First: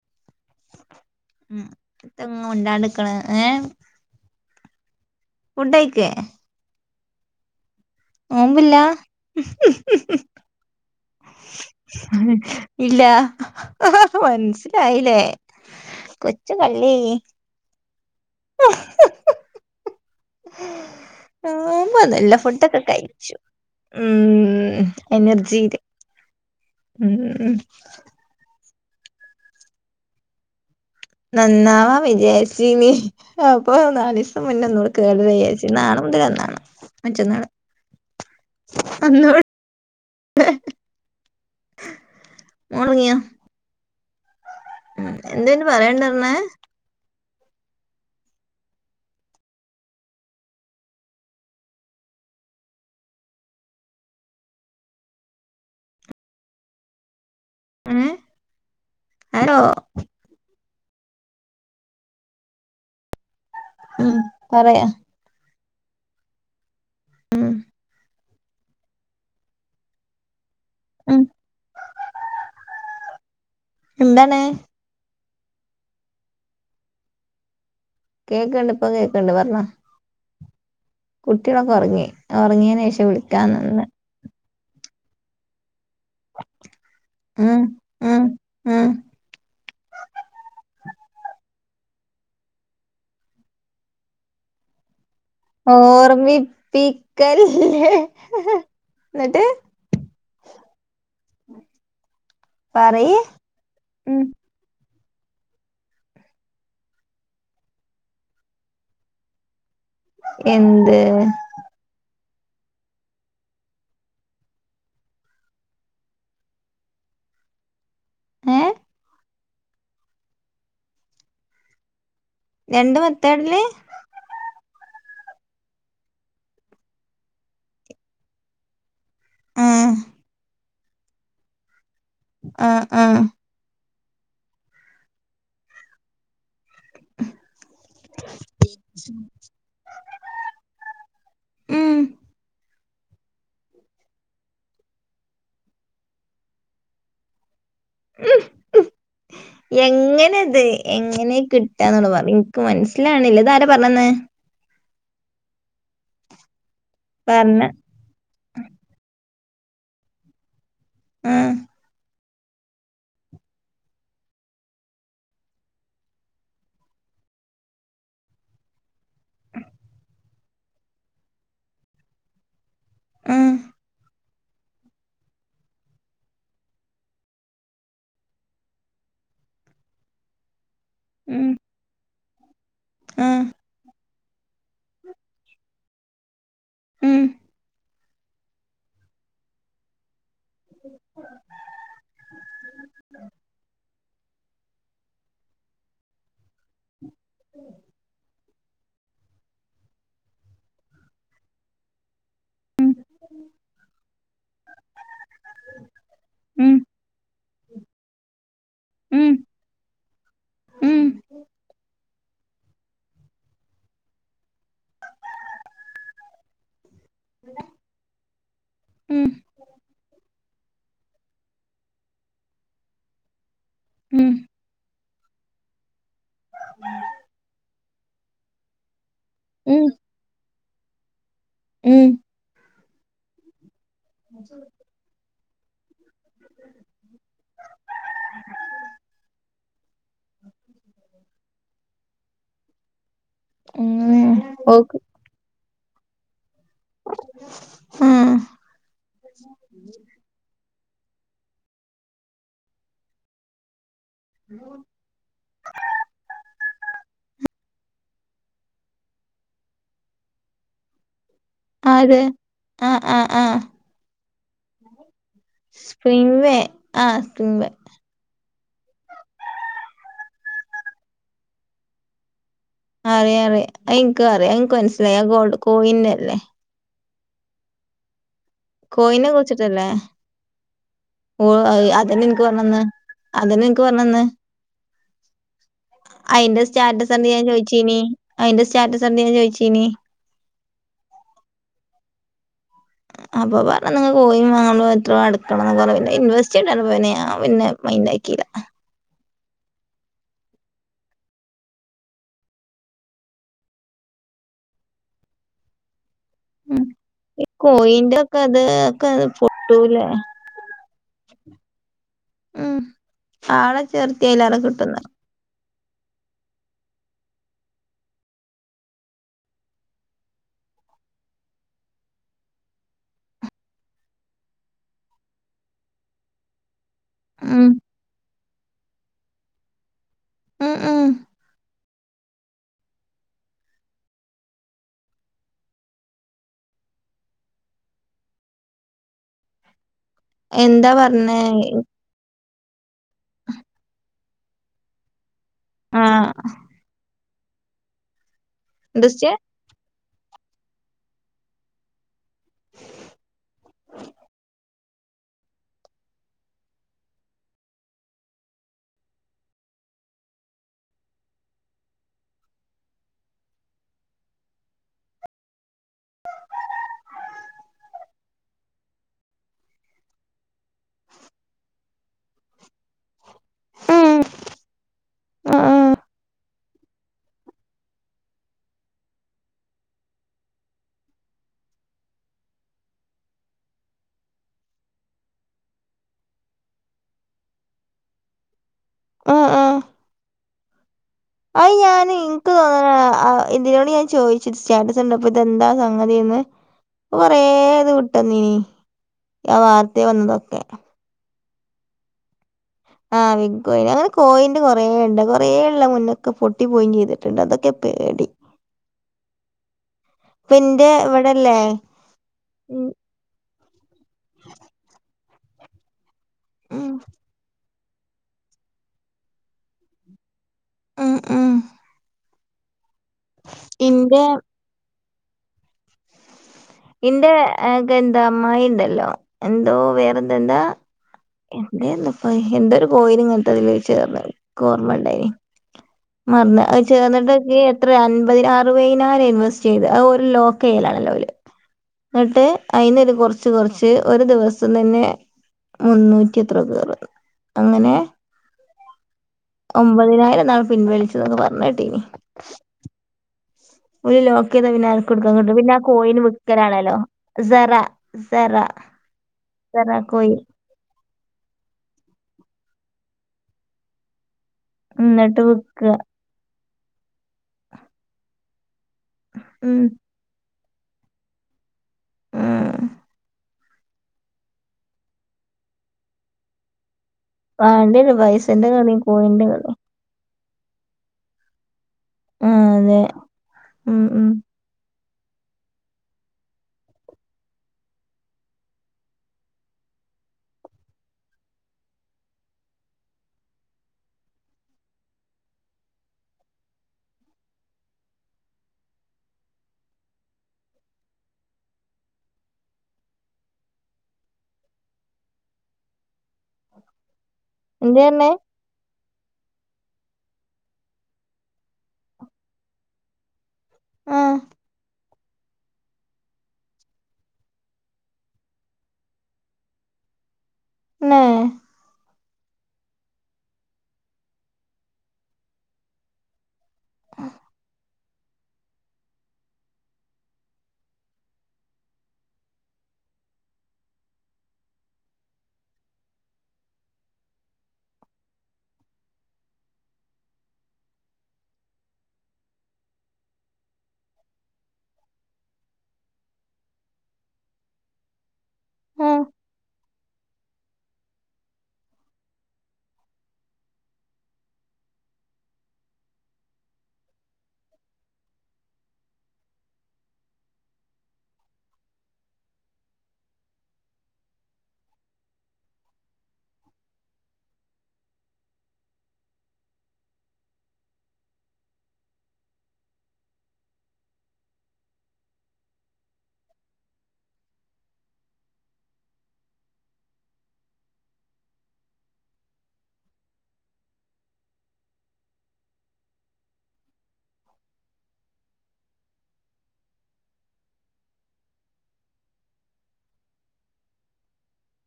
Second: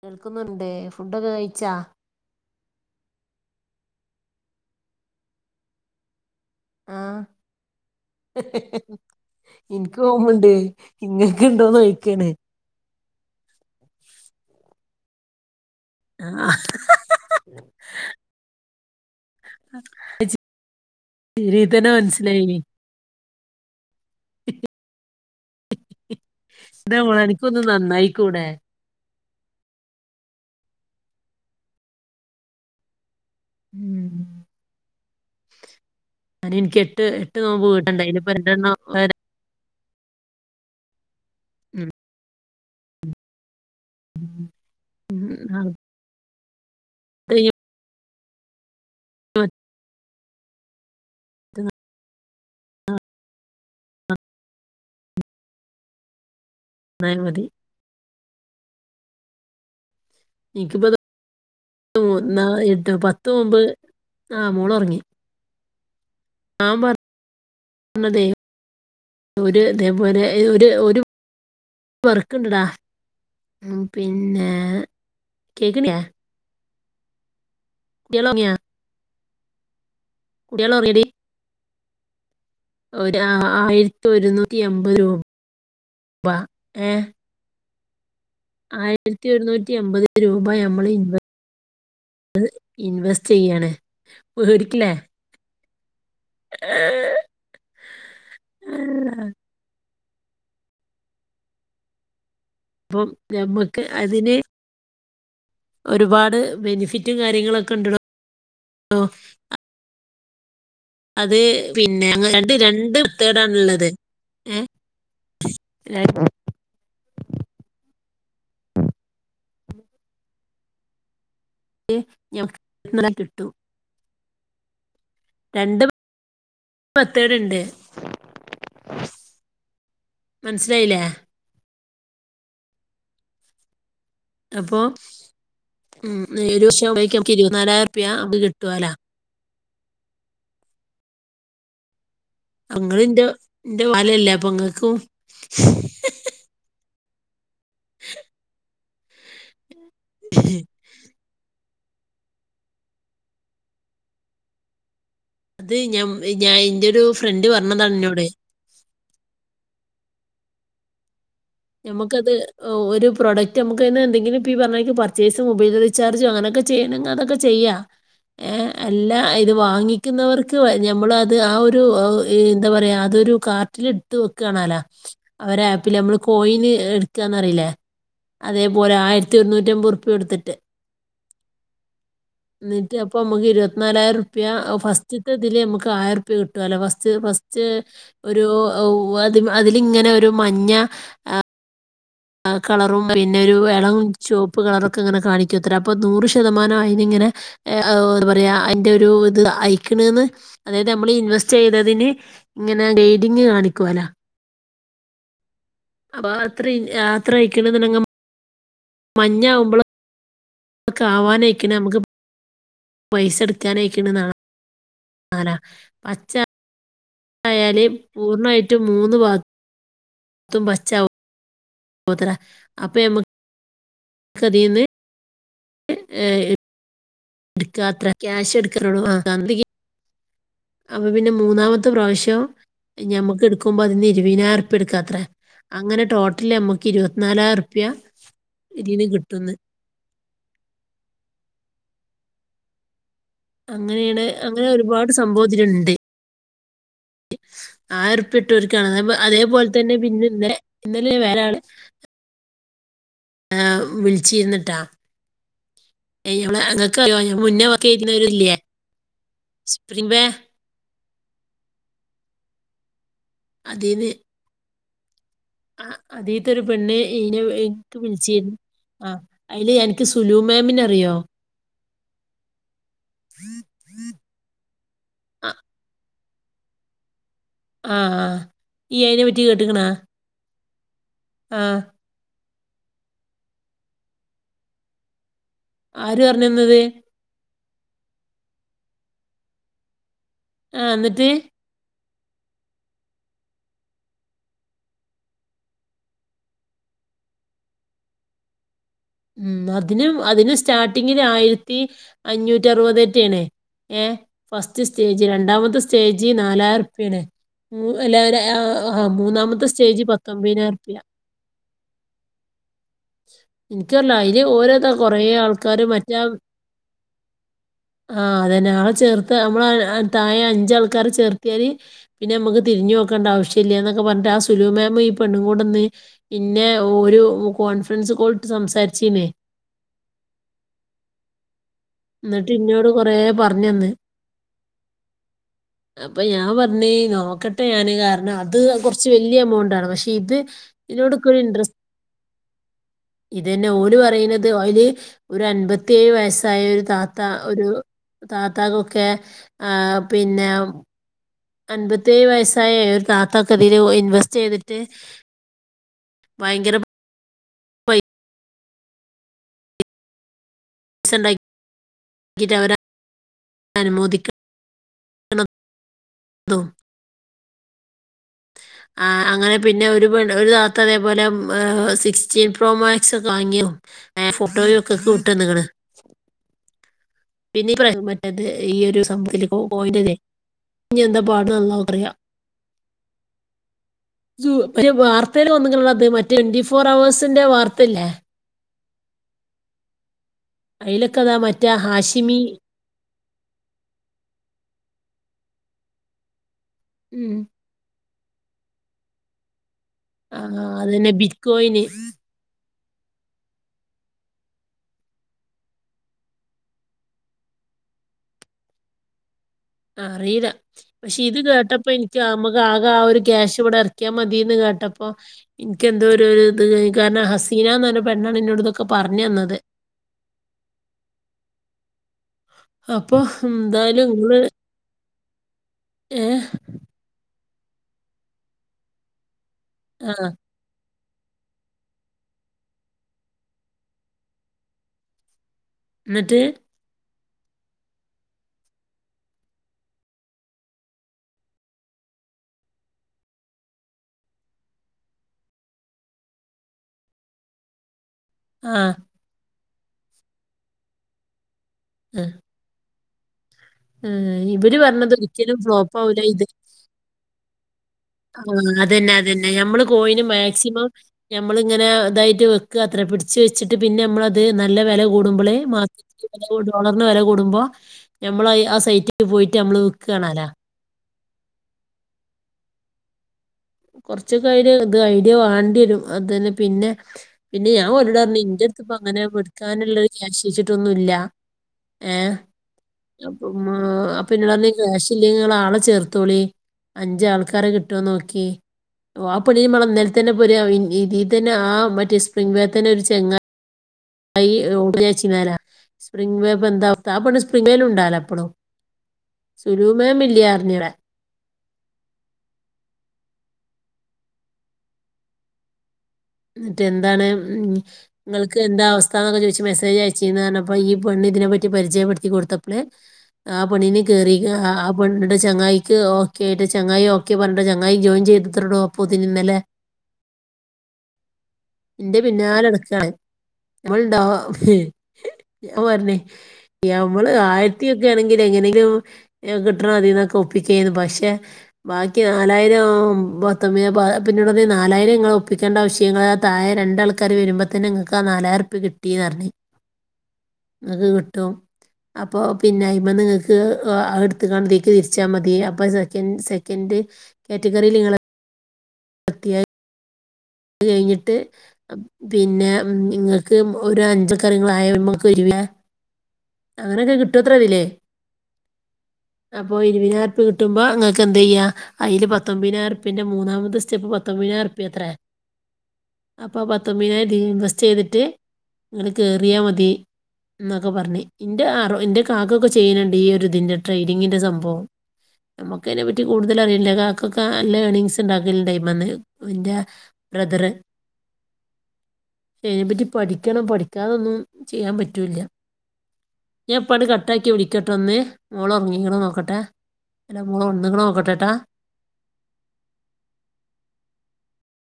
കേൾക്കുന്നുണ്ട് ഫുഡൊക്കെ കഴിച്ചാ മുണ്ടാണ്ട്ക്കണ ഏഹ് ഫുഡെയ്ക്കെ ആഹ് [inaudible] [inaudible] എനിക്ക് ഓർമ്മണ്ട് ഇങ്ങക്ക് ഇണ്ടോന്ന് ചോയിക്കാണ് ഇല്ലാ മനസിലായില്ലേ കൊച്ച് ആഹ് കള്ളി ഇതിൽ തന്നെ ആമ്മ നല്ല മനസ്സിലായിനി ഫുഡൊക്കെ കഴിച്ചു ഉം എനർജില് എന്താ മോളെ ഉം അനക്കൊന്ന് നന്നായിക്കൂടെ നന്നാവ വിജാരിച്ചിനി അപ്പ ഉം നാല് ദിവസം മുന്നേ ഒന്നുടി കേറണന്നു വിചരിച് നാളമുതലെന്നാണ് മറ്റന്നാള് ഇപ്പൊ രണ്ട് അന്നോട് [inaudible] ഉം മോളോങ്ങിയ [inaudible] ഉം എന്തെന് പറയാനുണ്ടാര്ന്നേ പ്രിയും [unintelligible] റ്റുന്ന ആഹ് നാൻ മതി എഹ് ഹലോ എനിക്കിപ്പ [unintelligible] ദ ഒന്നാ എട്ട് പത്ത് മുമ്പ് ഉം ആ മോള് പറയാ ഒറങ്ങി ആഹ് പറ ഉം അതെ ഒരു അതേപോലെ ഒരു ഒരു ഉം വർക്ക് ഇണ്ട്ടാ ഉം എന്താണ് പിന്നെ കേക്കണില്ലേ കേക്കണ്ട് ഇപ് കുട്ടികളോറങ്ങിയോടി ഒറങ്ങി ഒരു ആയിരത്തി ഒരുന്നൂറ്റി അമ്പത് രൂപ ഏ ഉം ഉം ഉം ആയിരത്തി ഒരുന്നൂറ്റി അമ്പത് രൂപ എ വ ഇൻവെസ്റ്റ് ചെയ്യയാണ്ടരിക്കില്ലേ [unintelligible] ഓർമ്മിപ്പിക്കല്ലേ എന്നിട്ട് അപ്പം പറയ് നമ്മുക്ക് ഉം അതിനെ ഒരുപാട് ബെനിഫിറ്റും കാര്യങ്ങളൊക്കെ ഇണ്ട്ടും എന്ത് അത് പിന്നെ ഞങ്ങ രണ്ട് തേടണള്ളത് ഏ ല്ലേ ഏ [inaudible] രണ്ട് ഞത്നം കിട്ടു മെത്തേഡില് രണ്ട് മെത്തേടു ഇണ്ട് ആഹ് മനസിലായില്ലേ ആ ആ അപ്പൊ മം ഒരു [unintelligible] ഇരുമ്പത്തി നാലായിരം റുപ്യ നമുക്ക് കിട്ടുവല്ലോ [unintelligible] മം ഇങ്ങൾ ഇന്റെ വൽ ആല്ലെ ആപ്പൊ ഇങ്ങൾക്കും എങ്ങനെത് എങ്ങനെ കിട്ട ട്ടന്നോ പറി ഇനിക്ക് മനസ്സിലാണ്ല്ല ഇതാര പറഞ്ഞ്തന്നെ അത് ഞാൻ ഞാൻ എന്റെ ഒരു ഫ്രണ്ട് പറഞ്ഞ പറഞ്ഞതാണ് ഇന്നോട് ആഹ് ഞമ്മക്കത് ഓ ഒരു പ്രൊഡക്റ്റ് നമുക്ക് അതിനു എന്തെങ്കിലും പറഞ്ഞ പർച്ചേസ് മൊബൈൽ റിചാർജും അങ്ങനൊക്കെ ചെയ്യണെങ്കിൽ അതൊക്കെ ചെയ്യ യ്യാം ഏ അല്ല ഇത് വാങ്ങിക്കുന്നവർക്ക് ഞമ്മൾ അത് ആ ഒരു എന്താ പറയാ അത് ഒരു ആഹ് കാർട്ടിൽ ഇട്ട് വെക്കുവാണല്ലോ അവരെ ആപ്പിൽ നമ്മള് കോയിന് എടുക്കാന്ന്റിയില്ലേ അതേപോലെ ആയിരത്തി ഒരുന്നൂറ്റി അമ്പത് ഉറപ്പ്യ എടുത്തിട്ട് മം എന്നിട്ട് അപ്പൊ നമുക്ക് ഇരുപത്തിനാലായിരം റുപ്യ ഫസ്റ്റ്ത്തെ ഇതില് നമുക്ക് ആയിരം രൂപ കിട്ടും കിട്ടു അല്ല ഫസ്റ്റ് ഉം ഫസ്റ്റ് ഒരു അതി അതിലിങ്ങനെ ഒരു മഞ്ഞ കളറും പിന്നെ ഒരു ഇളം ചുവപ്പ് കളറൊക്കെ ഇങ്ങനെ കാണിക്കത്തരാ അപ്പൊ നൂറ് ശതമാനംമായി ഇങ്ങനെ ആ എന്താ പറയാ അതിന്റെറെ ഒരു ഇത് അയക്കണന്ന് അതായത് നമ്മൾ ഇൻവെസ്റ്റ് ചെയ്തതിന് ഇങ്ങനെ ഉം ഗ്രേഡിങ് കാണിക്ക ക്കുവാല്ലോ അപ്പൊ അത്ര ഉം അത്ര അയിക്കണങ്ങ നമ്മ ഉം മഞ്ഞാവുമ്പള ഉം നമുക്ക് ആവാനായിക്ക് നമുക്ക് പൈസെടുക്കാനയിക്ക്ണ ആല പച്ച ആയല് പൂർണ്ണമായിട്ടും മൂന്ന ഉം പാദം ത്തും പച്ച ത്ര ഇപ്പം ഉം നമുക്കതിന് എത്ര ക്യാഷ് എടുക്കാനോടെങ്ക [unintelligible] ഉം അപ്പ പിന്നെ മൂന്നാമത്തെ ഉം പ്രാവശ്യം ഞമ്മക്ക് എടുക്കുമ്പോ അതിന്ന് ഇരുപതിനായിരം റുപ്യ എടുക്കാത്രേ അങ്ങനെ ടോട്ടൽ നമ്മുക്ക് ഇരുപത്തിനാലായിരം റുപ്യ ഇതീന്ന് കിട്ടുന്നു അങ്ങനെയാണ് ഉം അങ്ങനെ ഓക്ക് ഒരുപാട് സംഭവം ഇതില്ണ്ട് ആഹ് ആയിരപ്യ ഇടോൽക്ക്ണ് എർപ്പെിട്ടൊക്കാണ് അതേപോലെ തന്നെ പിന്നെന്നെ ഇന്നല്ല വേറെ ആള് ആ വിളിച്ചിരുന്നുട്ടാ ക്കോ ഞ മുന്നേ ഒക്കെ ഇരുന്നവരല്ലേ സ്ര [unintelligible] അതെ ആ അതേവേ ആ സ്പ്രിംഗ് വേ അതീത്തെരു പെണ്ണ് ആഹ് സ്പ്രിംഗ് വേ ഇൻക്ക് വിളിച്ചിരുന്നു ആ അയില് എനിക്ക് സുലു മാമിന അറിയോ അറിയ അറിയ അ ഇൻക്ക് അറിയാ ഇൻക്ക് മനസ്സിലായി ആ ഗോൾഡ് കോയിനല്ലേ ആ ആ ഈ അയിനെ പറ്റി കേട്ട്ക്ക്ണാ ഓ അത് അതന്നെ ഇൻക്ക് പറഞ്ഞന്ന് അതന്നെ ഇൻക്ക് പറഞ്ഞന്ന് ആര് പറഞ്ഞു അയിന്റെ തന്നത് സ്റ്റാറ്റസ് കണ്ട് ഞാൻ ചോയിച്ചീനി അയിന്റെ സ്റ്റാറ്റസ് കണ്ട് ഞാൻ ചോയിച്ചീനി ആ എന്നിട്ട് അപ്പം പറഞ്ഞുതന്നു നിങ്ങൾ പോയി അഞ എത്രോ അടക്കണംന്ന് കുറേ പിന്നെ ഇൻവെസ്റ്റ് അറിഞ്ഞപ്പോൾ ഞാൻ പിന്നെ മൈൻഡാക്കി [inaudible] മം അതിനും അതിന് സ്റ്റാർട്ടിങ്ങിൽ ആയിരത്തി അഞ്ഞൂറ്റി അറുപതെറ്റെണേ ഏ ഫസ്റ്റ് സ്റ്റേജ് രണ്ടാമത് സ്റ്റേ നാലായിരം രുപിയാണ് കോയിന്റെ ഒക്കെ ഇത് ഒക്കെ മൂന്നാമത്തെ സ്റ്റേജി പൊട്ടൂലേ പത്തൊമ്പതിനായിരം ബിയാ ഉം ആളെ പല്ല അയ്ല് ചേർത്തിയയിലേറെ ഓരോത കിട്ടുന്ന കൊറെേ ആൾക്കാര് മറ്റാ [inaudible] ആഹ് അതെന്നെ ആളെ ചേർത്ത് നമ്മള് താഴെ അഞ്ചാൾക്കാരെ ചേർത്തിയല് പിന്നെ നമ്മുക്ക് തിരിഞ്ഞു നോക്കേണ്ട ആവശ്യല്ല്യ നൊക്കെ പറഞ്ഞിട്ട് ആഹ് സുലു മാേമ ഈ പെണ്ണും കൂടെന്ന് ഇ ന്നെ ഒരു ഉം കോൺഫറൻസ് കോളട്ട് സംസാരിച്ചേന്നേ ഉം ഉം എന്നിട്ട് ഇന്നോട് കൊറെ പറഞ്ഞന്ന് അപ്പൊ ഞാൻ പറഞ്ഞി നോക്കട്ടെ ഞാന് കാരണം അത്കുറച്ച് കുറച്ച് വലിയ എമൗണ്ട്ണ് പക്ഷെ ഇത് എന്താ ഇതിനോട്ക്കെ പറഞ്ഞേ ഇൻട്രസ്റ്റ് ഇതന്നെ ഓല് പറയിണത് അയ്ല് ഒരു അൻപത്തിയേഴ് ആഹ് വയസ്സായ ഒരു താത്ത ഒരു താത്തകൊക്കെ എന്തുച്ചെ ആഹ് പിന്നെ അൻ പത്തി അൻപത്തിഏയ്‌ വയസായ ഒരു താ ത്താക്കതിൽ ഇൻവെസ്റ്റ് ചെയ്തിട്ട് ഭയങ്കര [inaudible] പൈസണ്ടാക്കിട്ട് അവരാ അനുമോദിക്ക [unintelligible] ത്തോ ആഹ്, അങ്ങനെ പിന്നെ ഒരു പെണ്ണ് ഒര് താത്ത അതേപോലെ ഏ സിക്സ്റ്റീൻ പ്രോ മാക്സ് വാങ്ങിയോ ഉം ഏഹ് ഫോട്ടോയും ഒക്കെക്ക് ഉം വിട്ടേണുക്ണ് പിന്നീ പറയാ മറ്റേത് ഈ ഒരു സഭൂഹത്തില് ബോയില്ല്ലേ ഇഞ്ഞെന്താ പാട് അള്ളാഹുക്കറിയാം [inaudible] സു മറ്റ്‌ വാർത്തൽവന്നങ്ങളള്ളത് മറ്റ ട്വന്റി ഫോർ അവേഴ്സിന്റെ വാർത്തല്ലേ ആഹ് ആഹ് അയിലോക് ആഹ്ഞാന്ൻക്ക് തോന്ന ഇന്തിനോട് ഞാൻ ചോദിച്ചത് സ്റ്റാറ്റസ് കണ്ടപ്പ ഇതെന്താ സ അതീന്ന് ഉം കൊറേത് വിട്ടന്നിഞ് ആ വർ ആഹ് അതനെ ബിറ്റ്കോയിന് ആ വിഗ് കോയിൻ അങ്ങനെ കോയിന്റ് കൊറേണ്ട് കൊറേമുന്നേള്ളക്കെ പൊട്ടി പോയി ചെയ്തിട്ട്ണ്ട് അതൊക്കെ പേടി അറിയില്ല ഇപ്പന്റെ പക്ഷെ ഇത് ഇവിടെല്ലേ കേട്ടപ്പോ ഇൻക്ക് അമ്മക്ക് ഉം ആകെ ആ ഒരു ക്യാഷ് ഇവിടെ എർക്കിയാ മതിന്ന് കേട്ടപ്പോ ഇൻക്കെന്തോ രു രു ഇത് ഉം കാരണം ഹസീന ന്റെ പെണ്ണാണ് ഇന്നോട് ഇതൊക്കെ പറഞ്ഞന്നത്. ഉം ഉം അപ്പൊ എന്തായാലും ഇന്റെ ഇങ്ങൾ ഏഹ് ഇന്റെയെ ക്കെ എന്താ അമ്മായി ഉണ്ടല്ലോ എന്തോ ആ വേറെന്തോ എന്താ എന്തേന്ന് ഇപ്പം എന്തൊരു കോയിന് ഇങ്ങനത്തെ അതില് ചേർന്ന്നി ക്ക് ഓർമ്മുണ്ടായിനി എന്നിട്ട് മറന്ന് അത് ചേർന്നിട്ട് എത്ര അൻപതി അറുപതിനായിരം ഇൻവെസ്റ്റ് ചെയ്ത് ആ ഒരു [unintelligible] എന്നിട്ട് അയിനൊര് കൊറച്ച് കൊറച്ച് ഒരു ദിവസം തന്നെ മുന്നൂറ്റി എത്രയോ പേർ അങ്ങനെ ആഹ് ഒമ്പതിനായിരം ന്നാള് പിൻവലിച്ചതെന്ന് പറഞ്ഞ് കേട്ടീനി ആ, ഒര് ലോക്ക് ചെയ്താ ഇവര് പിന്നെ പറഞ്ഞത് ആർക്കും എടുക്കാൻ ഒരിക്കലും കിട്ടുവോ. പിന്നാ ഫ്ലോപ്പ് ആവില്ല കോയിനെ ഇത് വിക്കലാണല്ലോ സറാ ആ അതന്നെ അതന്നെ ഞമ്മള് കോയിന് കോയിൻ മാക്സിമം ഞമ്മളിങ്ങനെ ഇതായിട്ട് വെയ്ക്കുകാത്രെ പിടിച്ച് വെച്ചിട്ട് പിന്നെ നമ്മള് നല്ല വില എന്നിട്ട് കൂടുമ്പോള് വിക്ക മാസ ഡോളറിന് വില കൂടുമ്പോ ഞമ്മള് ആ സെ പോയിട്ട് നമ്മള് ഉം വിക്കാണല്ലോ ആ കൊറച്ചൊക്കെ അയിന് ഇത് ഐഡിയ വേണ്ടി വരും അതിന് പിന്നെ പിന്നെ ഞാൻ ഓരോട്‌ വാണ്ടിരും റഞ്ഞ് ഇന്റെ പൈസന്റെ അടുത്തിപ്പം കളിയും അങ്ങനെ കോയിന്റെ കളിയും എടുക്കാനുള്ളൊരു ക്യാഷ് ച്ചിട്ടൊന്നുമില്ല ഏ ആഹ് അതെ അപ്പം ഉം ഉം എന്നോട് പറഞ്ഞ് ക്യാഷ് ഇല്ലെങ്കി നിങ്ങള് ആളെ ചേർത്തോളി അഞ്ച് ആൾക്കാരെ കിട്ടുവോന്ന് നോക്കി ഓ ആ [unintelligible] ഇതിൽ തന്നെ ആ മറ്റേ സ്പ്രിംഗ് വേൽ തന്നെ ഒരു ചെങ്ങാ [unintelligible] സ്പ്രിംഗ വേവ് എന്താ അവസ്ഥ ആ പെണ്ണ് സ്പിംഗ് വേൽ ഉണ്ടാലോ എപ്പൊടും സുലൂമേമില്ല്യ അറിഞ്ഞിട മറ്റേ എന്താണ് ഉം എന്തേ പറഞ്ഞേ നിങ്ങൾക്ക് എന്താ അവസ്ഥാന്നൊക്കെ ചോദിച്ച്മെസ്സേ മെസ്സേജ് അയച്ചീന്ന് പറഞ്ഞപ്പം ഈ പെണ്ണ് ഇതിനെ പറ്റി പരിചയപ്പെടുത്തി കൊടുത്തപ്പള് ആ പെണ്ണിന് ആഹ് കേറിയിക്ക് ആ പെണ്ണിന്റെ ചങ്ങായിക്ക് ഓക്കെ ആയിട്ട് ചങ്ങായി ഓക്കെ പറഞ്ഞിട്ട് ചങ്ങായി ജോയിൻ ചെയ് [unintelligible] ഇന്നലെ നേ ന്റെ പിന്നാലെ നടക്കാണ് നമ്മൾ ഇണ്ടാവാ മ പറഞ്ഞ് ഞമ്മള് ആയിരത്തി യെക്കെ ആണെങ്കിൽ എങ്ങനെങ്കിലും കിട്ടണം അതീന്നൊക്കെ ഒപ്പിക്കാരുന്നു പക്ഷെ ബാക്കി നാലായിരം [unintelligible] അപ്പം ഇന്നോട് പറഞ്ഞ് നാലായിരം ഇങ്ങള് ഒപ്പിക്കേണ്ട ആവശ്യങ്ങ തായെ രണ്ടാൾക്കാര് വരുമ്പോത്തന്നെ നിങ്ങൾക്ക് ആ നാലായിരംറുപ്പിയ കിട്ടീന്ന് പറഞ്ഞ് അത് കിട്ടും അപ്പൊ പിന്നെ അയിമ്മേ നിങ്ങക്ക് അടുത്ത കാണത്തേക്ക് തിരിച്ചാൽ മതി അപ്പൊ സെക്കൻഡ് സെക്കൻഡ് കാറ്റഗറീൽ നിങ്ങള് ആഹ് പത്തിയായി അത് കഴിഞ്ഞിട്ട് പിന്നെ നിങ്ങൾക്ക് ഒരു അഞ്ച് [unintelligible] ആ അങ്ങനൊക്കെ കിട്ടുവത്ര ഇതില് അപ്പൊ ഇരുപയ്നാറുപ്പ്യ കിട്ടുമ്പോ ങ്ങൾക്ക് എന്ത് യ്യാ അയ്ല് പത്തൊമ്പയിറുപ്പ്യന്റ മൂന്നാമത്തെ സ്റ്റെപ്പ് പത്തൊ പത്തൊമ്പതിനാറുപ്പ്യത്രേ അപ്പൊ പത്തൊമ്പതിനായി ഇതി ഇൻവെസ്റ്റ് ചെയ്തിട്ട് ഇങ്ങനെ കേറിയാ മതി എന്നൊക്കെ പറഞ്ഞ് എന്റെ അറ എന്റെ കാക്കൊക്കെ ചെയ്യുന്നുണ്ട് ഈ ഒരു ഇതിന്റെ ട്രെയിനിങ്ങിന്റെ സംഭവം നമ്മുക്ക് അതിനെ പറ്റി കൂടുതൽ അറിയില്ല കാക്കൊക്കെ നല്ല ഏർണിങ്സ് ഉണ്ടാക്കലുണ്ട് അയിമ്മേന്ന് ഇന്റെ ബ്രദറ് [unintelligible] പക്ഷെ അതിനെ പറ്റി പഠിക്കണം പഠിക്കാതൊന്നും ചെയ്യാൻ പറ്റൂല്ല ഞൻ എപ്പാണ് കട്ടാക്കി വിടിക്കട്ടെ ഒന്ന് മോളൊറങ്ങീ നോക്കട്ടെ, എല്ലാ മൂളോ ഒന്നങ്ങണോക്കട്ടട്ടാ. [unintelligible]